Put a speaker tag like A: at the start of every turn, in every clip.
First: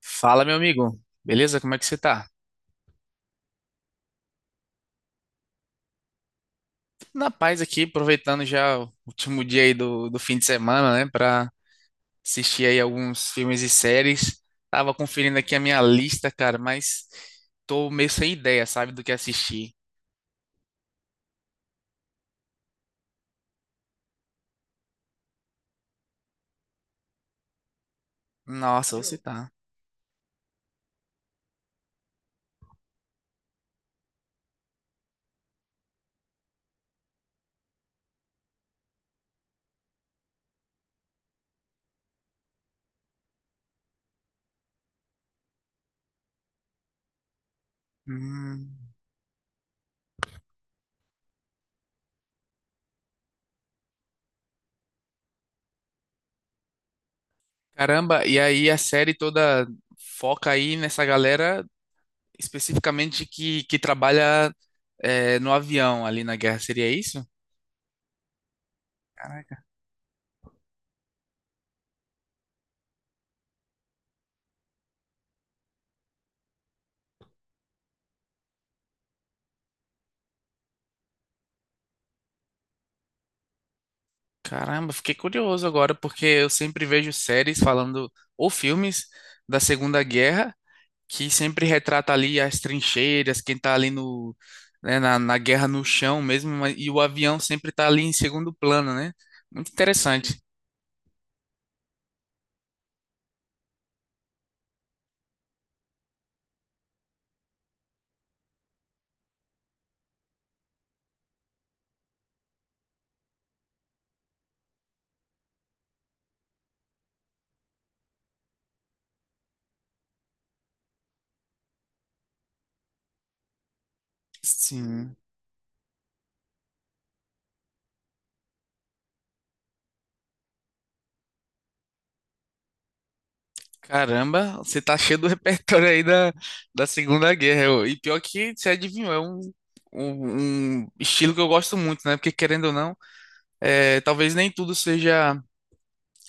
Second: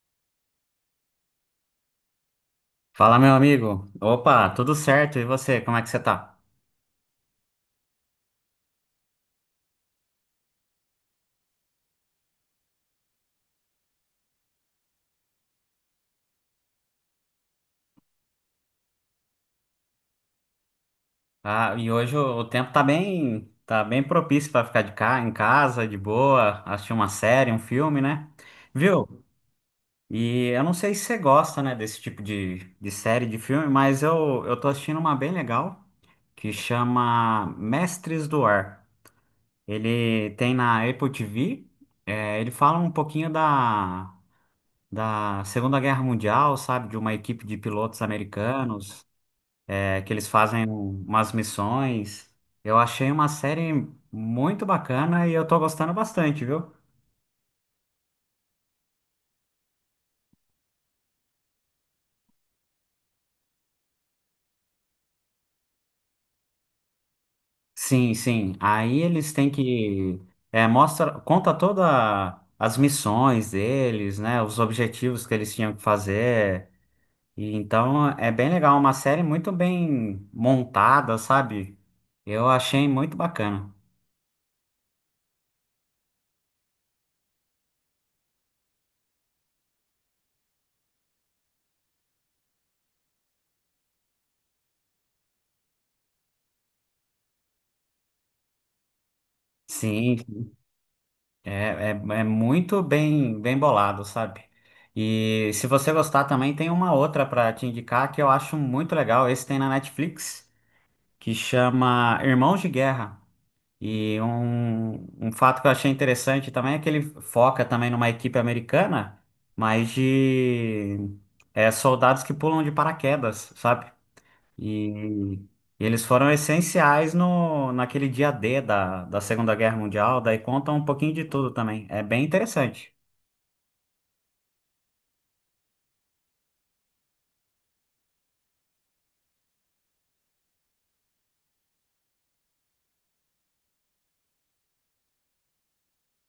A: Fala, meu amigo. Beleza? Como é que você tá?
B: Fala, meu amigo. Opa, tudo certo? E você, como é que você tá?
A: Tudo na paz aqui, aproveitando já o último dia aí do fim de semana, né? Pra assistir aí alguns filmes e séries. Tava conferindo aqui a minha lista, cara, mas tô meio sem ideia, sabe, do que assistir.
B: Ah, e hoje o tempo tá bem propício para ficar em casa, de boa, assistir uma série, um filme, né?
A: Nossa, você
B: Viu?
A: tá.
B: E eu não sei se você gosta, né, desse tipo de série, de filme, mas eu tô assistindo uma bem legal que chama Mestres do Ar. Ele tem na Apple TV, é, ele fala um pouquinho da Segunda Guerra Mundial, sabe? De uma equipe de pilotos
A: Hum.
B: americanos. É que eles fazem umas missões. Eu achei uma série muito bacana e eu tô gostando bastante, viu?
A: Caramba, e aí a série toda foca aí nessa galera especificamente que trabalha no avião ali na guerra, seria isso?
B: Sim, sim. Aí eles têm que é, mostra, conta toda as missões deles, né? Os objetivos que eles tinham que fazer. E então é bem legal, uma série muito bem montada, sabe? Eu achei muito bacana.
A: Caramba, fiquei curioso agora, porque eu sempre vejo séries falando, ou filmes da Segunda Guerra, que sempre retrata ali as trincheiras, quem tá ali no, né, na guerra no chão mesmo, mas e o avião sempre tá ali em segundo plano, né? Muito
B: Sim,
A: interessante.
B: é, é muito bem, bem bolado, sabe? E se você gostar também, tem uma outra para te indicar que eu acho muito legal. Esse tem na Netflix, que chama Irmãos de Guerra. E um fato que eu achei interessante também é que ele foca também numa equipe americana, mas de é, soldados que pulam de paraquedas, sabe?
A: Sim.
B: E eles foram essenciais no, naquele dia D da Segunda Guerra Mundial, daí conta um pouquinho de tudo também. É bem interessante.
A: Caramba, você tá cheio do repertório aí da, da Segunda Guerra. E pior que você adivinhou, um estilo que eu gosto muito, né? Porque querendo ou não, é, talvez nem tudo seja.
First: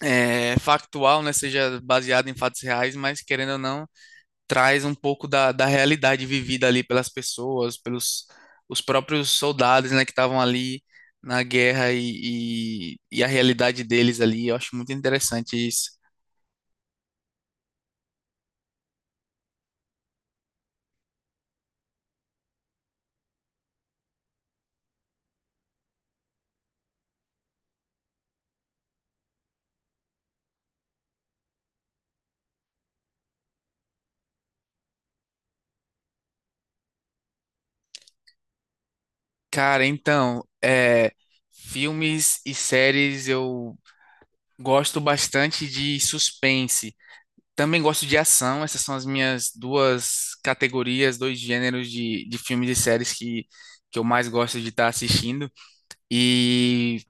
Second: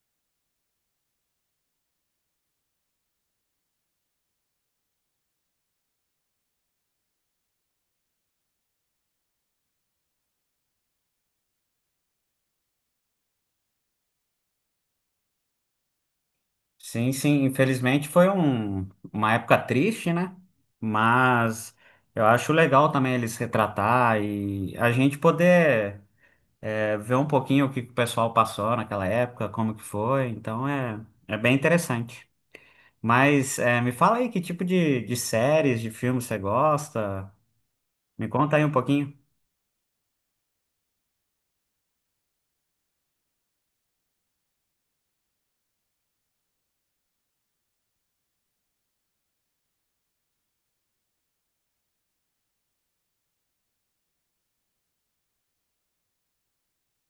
A: É factual, né, seja baseado em fatos reais, mas querendo ou não, traz um pouco da, da realidade vivida ali pelas pessoas, pelos os próprios soldados, né, que estavam ali na guerra e a realidade deles ali. Eu acho muito interessante isso.
B: Sim, sim, infelizmente foi um, uma época triste, né? Mas eu acho legal também eles retratar e a gente poder é, ver um pouquinho o que que o pessoal passou naquela época, como que foi. Então é, é bem interessante. Mas é, me fala aí que tipo de séries, de filmes você gosta? Me conta aí um pouquinho.
A: Cara, então, é, filmes e séries eu gosto bastante de suspense. Também gosto de ação, essas são as minhas duas categorias, dois gêneros de filmes e séries que eu mais gosto de estar assistindo. E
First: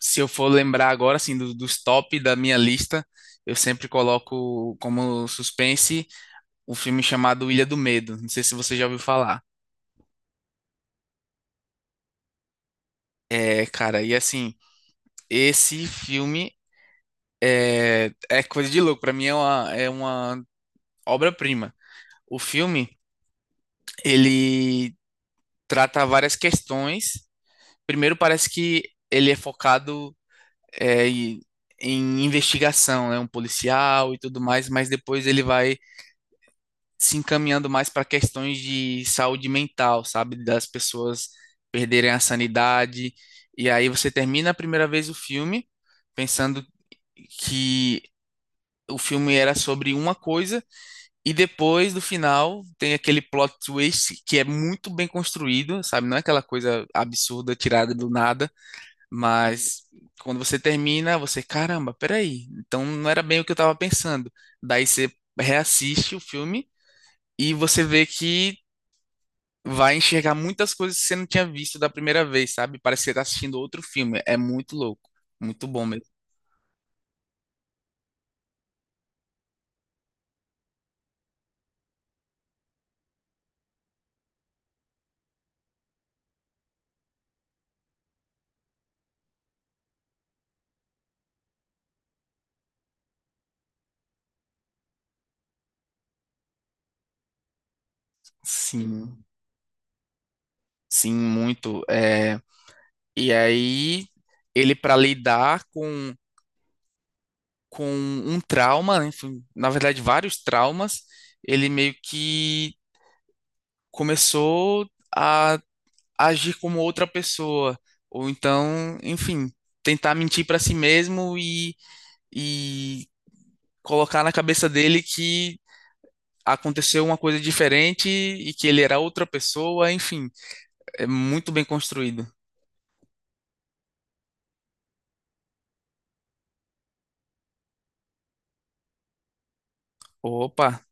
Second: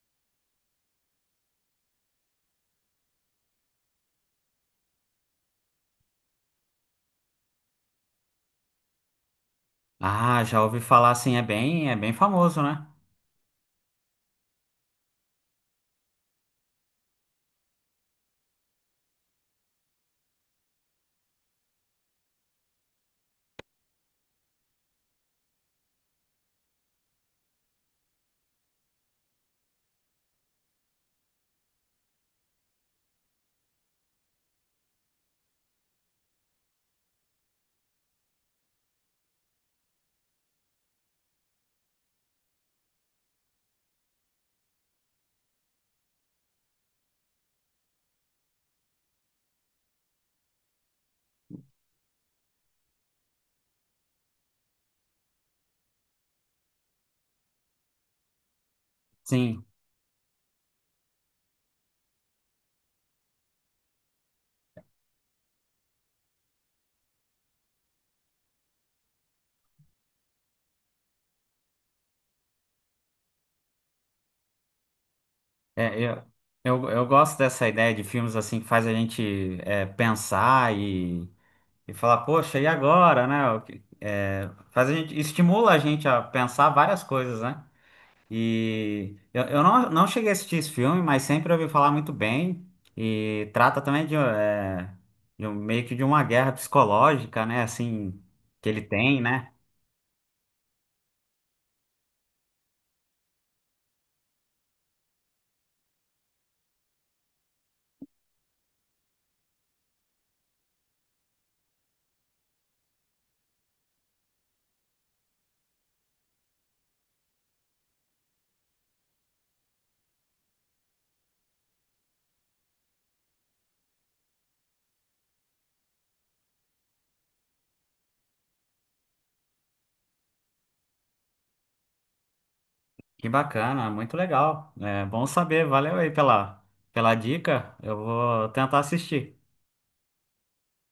A: se eu for lembrar agora, assim, dos top da minha lista, eu sempre coloco como suspense um filme chamado Ilha do Medo. Não sei se você já ouviu falar.
B: Ah, já ouvi falar, sim, é bem famoso, né?
A: É, cara, e assim, esse filme é coisa de louco. Pra mim é é uma obra-prima. O filme, ele trata várias questões. Primeiro, parece que ele é focado em em investigação, né? Um policial e tudo mais, mas depois ele vai se encaminhando mais para questões de saúde mental, sabe? Das pessoas perderem a sanidade. E aí você termina a primeira vez o filme pensando que o filme era sobre uma coisa, e depois do final tem aquele plot twist que é muito bem construído, sabe? Não é aquela coisa absurda tirada do nada.
B: Sim,
A: Mas quando você termina, você, caramba, peraí. Então não era bem o que eu tava pensando. Daí você reassiste o filme e você vê que vai enxergar muitas coisas que você não tinha visto da primeira vez, sabe? Parece que você tá assistindo outro filme. É muito louco. Muito bom
B: é,
A: mesmo.
B: eu gosto dessa ideia de filmes assim que faz a gente é, pensar e falar, poxa, e agora, né? O que- é, faz a gente, estimula a gente a pensar várias coisas, né? E eu não, não cheguei a assistir esse filme, mas sempre ouvi falar muito bem e trata também de, é, de um- meio que de uma guerra psicológica, né? Assim, que ele tem,
A: Sim,
B: né?
A: sim, muito. É... E aí, ele para lidar com um trauma, enfim, na verdade, vários traumas, ele meio que começou a agir como outra pessoa, ou então, enfim, tentar mentir para si mesmo e colocar na cabeça dele que aconteceu uma coisa diferente e que ele era outra pessoa, enfim, é muito bem construído.
B: Que bacana, muito legal. É bom saber, valeu aí pela, pela dica. Eu vou tentar assistir.
A: Opa,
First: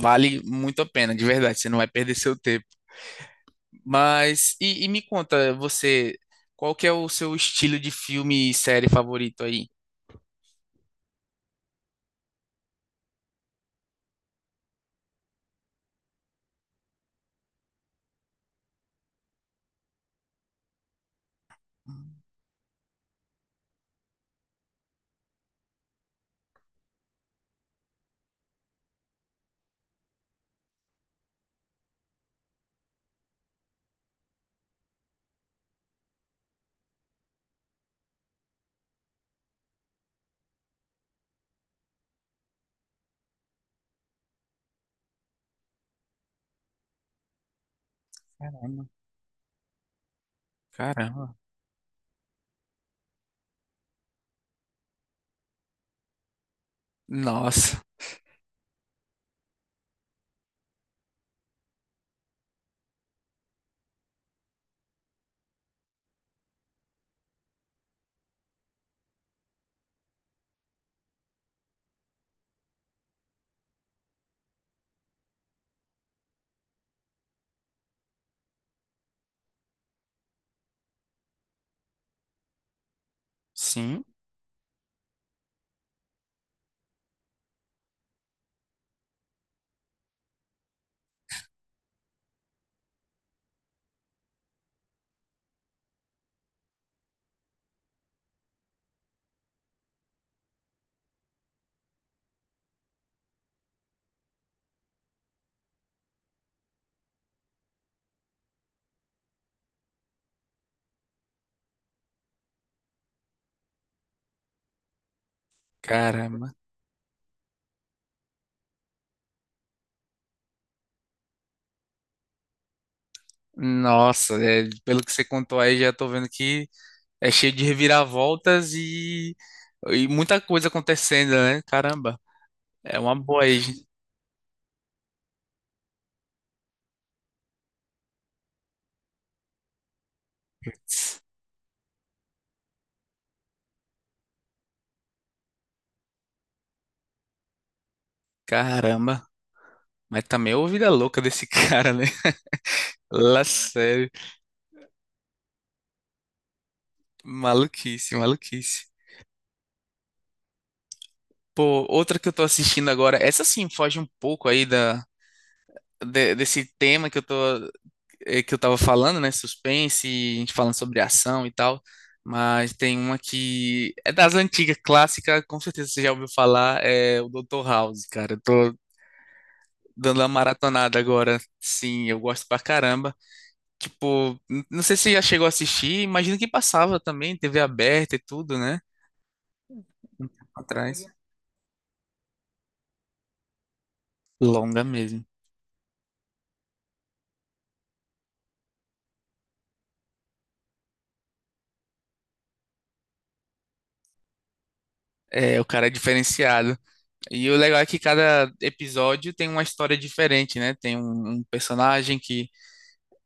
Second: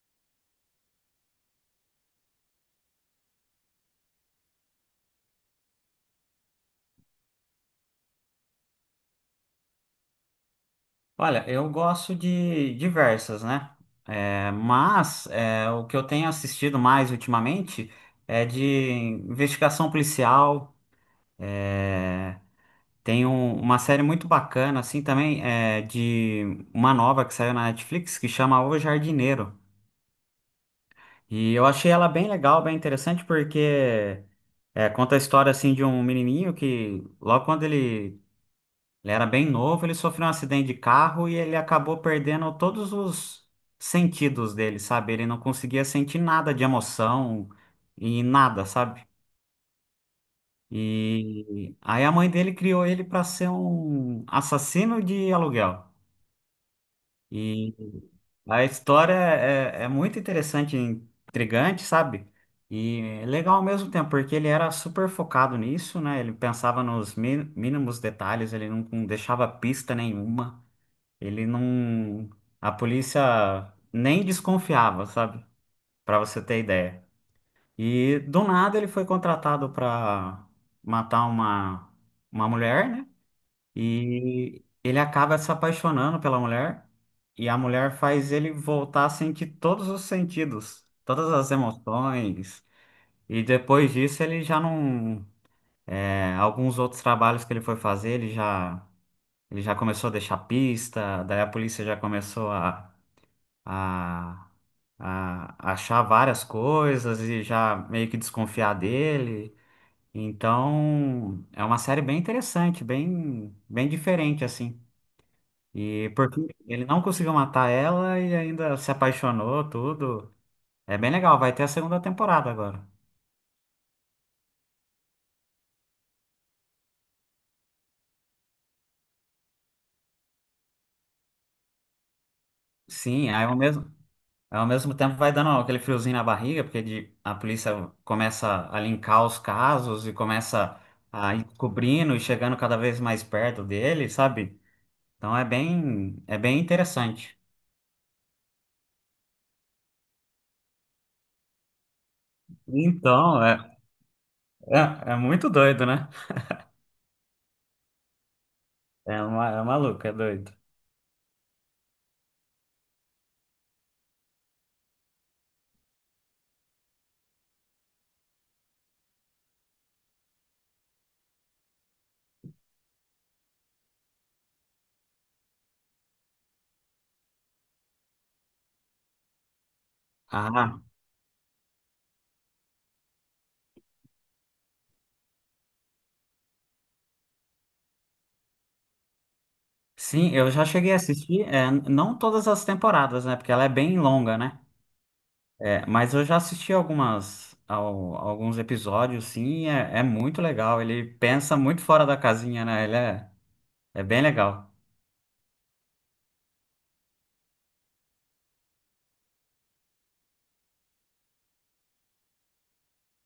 A: vale muito a pena, de verdade, você não vai perder seu tempo. Mas, e me conta, você, qual que é o seu estilo de filme e série favorito aí?
B: Olha, eu gosto de diversas, né? É, mas é, o que eu tenho assistido mais ultimamente é de investigação policial. Tem um- uma série muito bacana, assim, também, é, de uma nova que saiu na Netflix que chama O Jardineiro. E eu achei ela bem legal, bem interessante, porque é, conta a história, assim, de um menininho que, logo quando ele ele era bem novo, ele sofreu um acidente de carro e ele acabou perdendo todos os sentidos dele, sabe? Ele não conseguia sentir nada de emoção e nada, sabe?
A: Caramba.
B: E aí a mãe dele criou ele para ser um assassino de aluguel. E
A: Nossa.
B: a história é, é muito interessante, intrigante, sabe? E é legal ao mesmo tempo, porque ele era super focado nisso, né? Ele pensava nos mi- mínimos detalhes, ele não deixava pista nenhuma. Ele não. A polícia nem desconfiava, sabe? Pra você ter ideia. E do nada ele foi contratado pra matar uma mulher, né?
A: Sim.
B: E ele acaba se apaixonando pela mulher. E a mulher faz ele voltar a sentir todos os sentidos, todas as emoções. E depois disso ele já não. É, alguns outros trabalhos que ele foi fazer, ele já começou a deixar pista, daí a polícia já começou a, a achar várias coisas e já meio que desconfiar dele. Então, é uma série bem interessante, bem, bem diferente, assim. E porque
A: Caramba.
B: ele não conseguiu matar ela e ainda se apaixonou, tudo. É bem legal, vai ter a segunda temporada agora.
A: Nossa, é, pelo que você contou aí, já tô vendo que é cheio de reviravoltas e muita coisa acontecendo, né? Caramba. É uma
B: Sim,
A: boa aí, gente.
B: aí ao mesmo tempo vai dando aquele friozinho na barriga, porque de- a polícia começa a linkar os casos e começa a ir cobrindo e chegando cada vez mais perto dele, sabe? Então é bem interessante.
A: Caramba. Mas também é a vida louca desse cara, né?
B: Então,
A: Lá
B: é,
A: sério.
B: é muito doido, né?
A: Maluquice, maluquice.
B: É, uma, é maluco, é doido.
A: Pô, outra que eu tô assistindo agora, essa sim foge um pouco aí da, desse tema que eu tô, que eu tava falando, né? Suspense, a gente falando sobre ação e tal. Mas tem uma que é das antigas, clássica, com certeza você já ouviu falar, é o Dr. House, cara. Eu tô dando uma
B: Ah,
A: maratonada agora. Sim, eu gosto pra caramba. Tipo, não sei se você já chegou a assistir, imagino que passava também, TV aberta e tudo, né?
B: sim, eu já cheguei a
A: Atrás.
B: assistir, é, não todas as temporadas, né? Porque ela é bem longa, né?
A: Longa mesmo.
B: É, mas eu já assisti algumas, ao- alguns episódios, sim, e é, é muito legal. Ele pensa muito fora da casinha, né? Ele é, é bem legal.
A: É, o cara é diferenciado. E o legal é que cada episódio tem uma história diferente, né? Um personagem que,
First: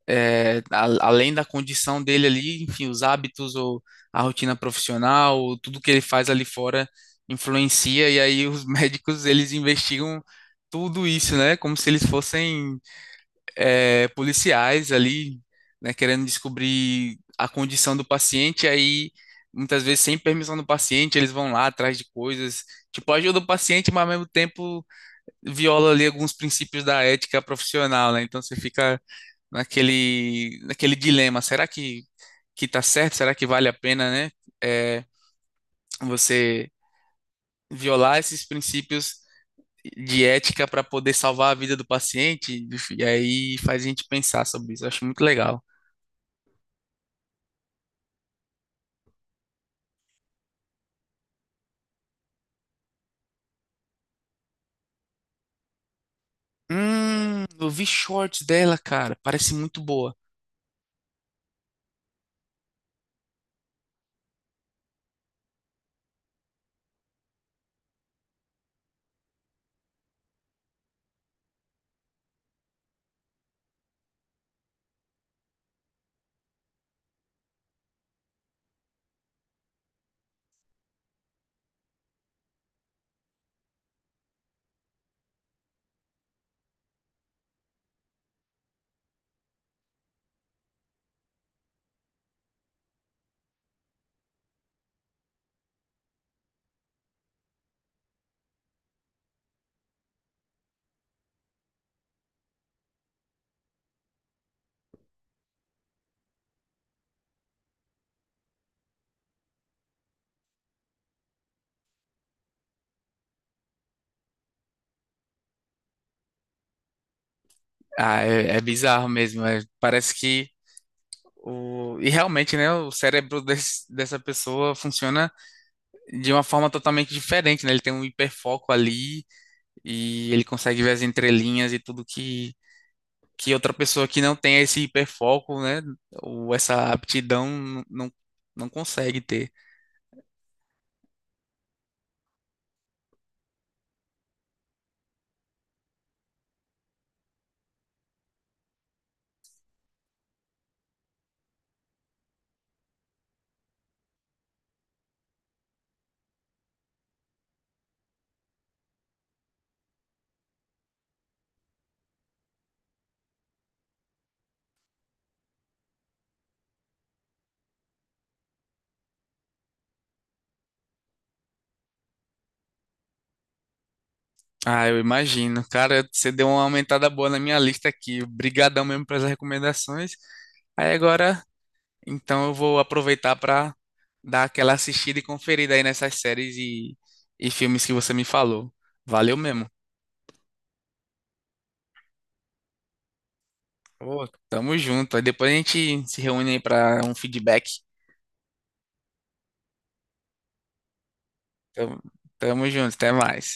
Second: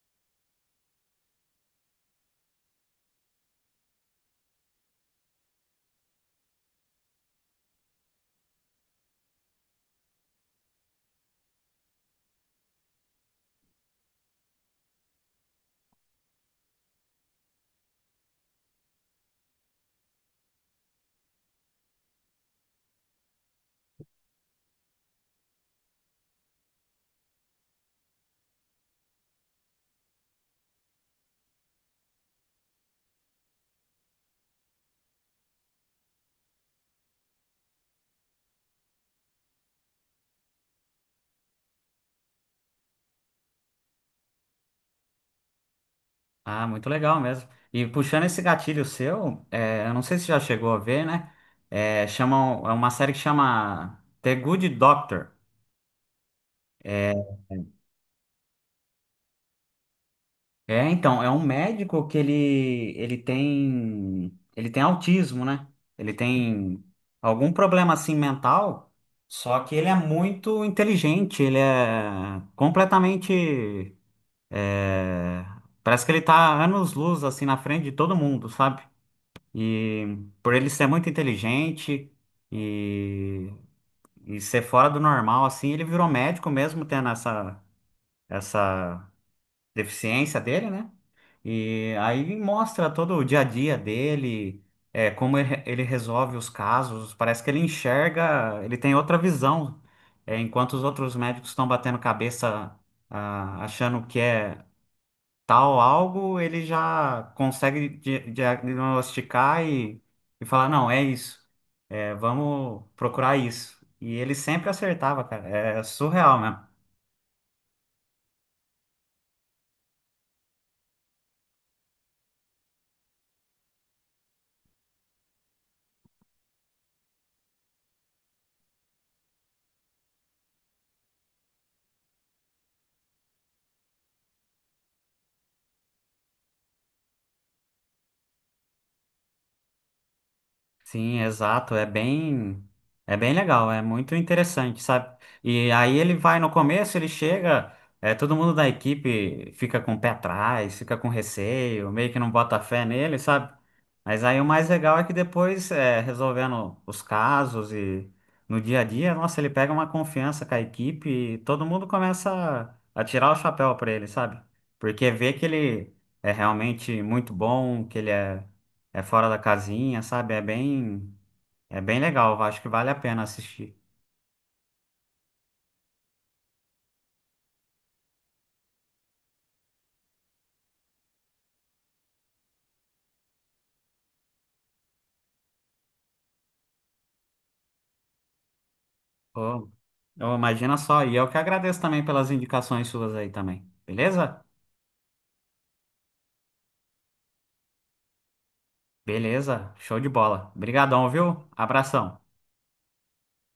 A: é, além da condição dele ali, enfim, os hábitos ou a rotina profissional, tudo que ele faz ali fora influencia. E aí os médicos, eles investigam tudo isso, né? Como se eles fossem, é, policiais ali, né? Querendo descobrir a condição do paciente. Aí, muitas vezes, sem permissão do paciente, eles vão lá atrás de coisas. Tipo, ajuda o paciente, mas ao mesmo tempo viola ali alguns princípios da ética profissional, né? Então você fica naquele dilema, será que tá certo? Será que vale a pena, né? É, você violar esses princípios de ética para poder salvar a vida do paciente? E aí faz a gente pensar sobre isso. Eu acho muito legal.
B: Ah, muito legal mesmo. E puxando esse gatilho seu, é, eu não sei se já chegou a ver, né? É, chamam, é uma série que chama The Good Doctor. É,
A: Eu vi shorts dela, cara. Parece muito boa.
B: é, então, é um médico que ele tem, ele tem autismo, né? Ele tem algum problema assim mental, só que ele é muito inteligente, ele é completamente, é, parece que ele tá anos-luz assim na frente de todo mundo, sabe? E por ele ser muito inteligente e, e ser fora do normal, assim, ele virou médico mesmo tendo essa, essa deficiência dele, né? E aí mostra todo o dia a dia dele, é, como ele resolve os casos. Parece que ele enxerga, ele tem outra visão, é, enquanto os outros médicos estão batendo cabeça, ah, achando que é tal algo, ele já consegue di- diagnosticar e falar, não, é isso. É, vamos procurar isso. E ele sempre acertava, cara. É surreal mesmo.
A: Ah, é, é bizarro mesmo. Parece que E realmente, né, o cérebro dessa pessoa funciona de uma forma totalmente diferente, né? Ele tem um hiperfoco ali e ele consegue ver as entrelinhas e tudo que outra pessoa que não tem esse hiperfoco, né? Ou essa aptidão não consegue ter.
B: Sim, exato, é bem legal, é muito interessante, sabe? E aí ele vai no começo, ele chega, é, todo mundo da equipe fica com o pé atrás, fica com receio, meio que não bota fé nele, sabe? Mas aí o mais legal é que depois, é, resolvendo os casos e no dia a dia, nossa, ele pega uma confiança com a equipe e todo mundo começa a tirar o chapéu pra ele, sabe? Porque vê que ele é realmente muito bom, que ele é é fora da casinha, sabe? É bem legal. Eu acho que vale a pena assistir.
A: Ah, eu imagino. Cara, você deu uma aumentada boa na minha lista aqui. Obrigadão mesmo pelas recomendações. Aí agora, então eu vou aproveitar para dar aquela assistida e conferida aí nessas séries e filmes que você me falou. Valeu
B: Oh,
A: mesmo.
B: oh, imagina só. E eu que agradeço também pelas indicações suas aí também.
A: Pô,
B: Beleza?
A: tamo junto. Aí depois a gente se reúne aí pra um feedback.
B: Beleza. Show de bola. Obrigadão, viu?
A: Tamo,
B: Abração.
A: tamo junto, até mais.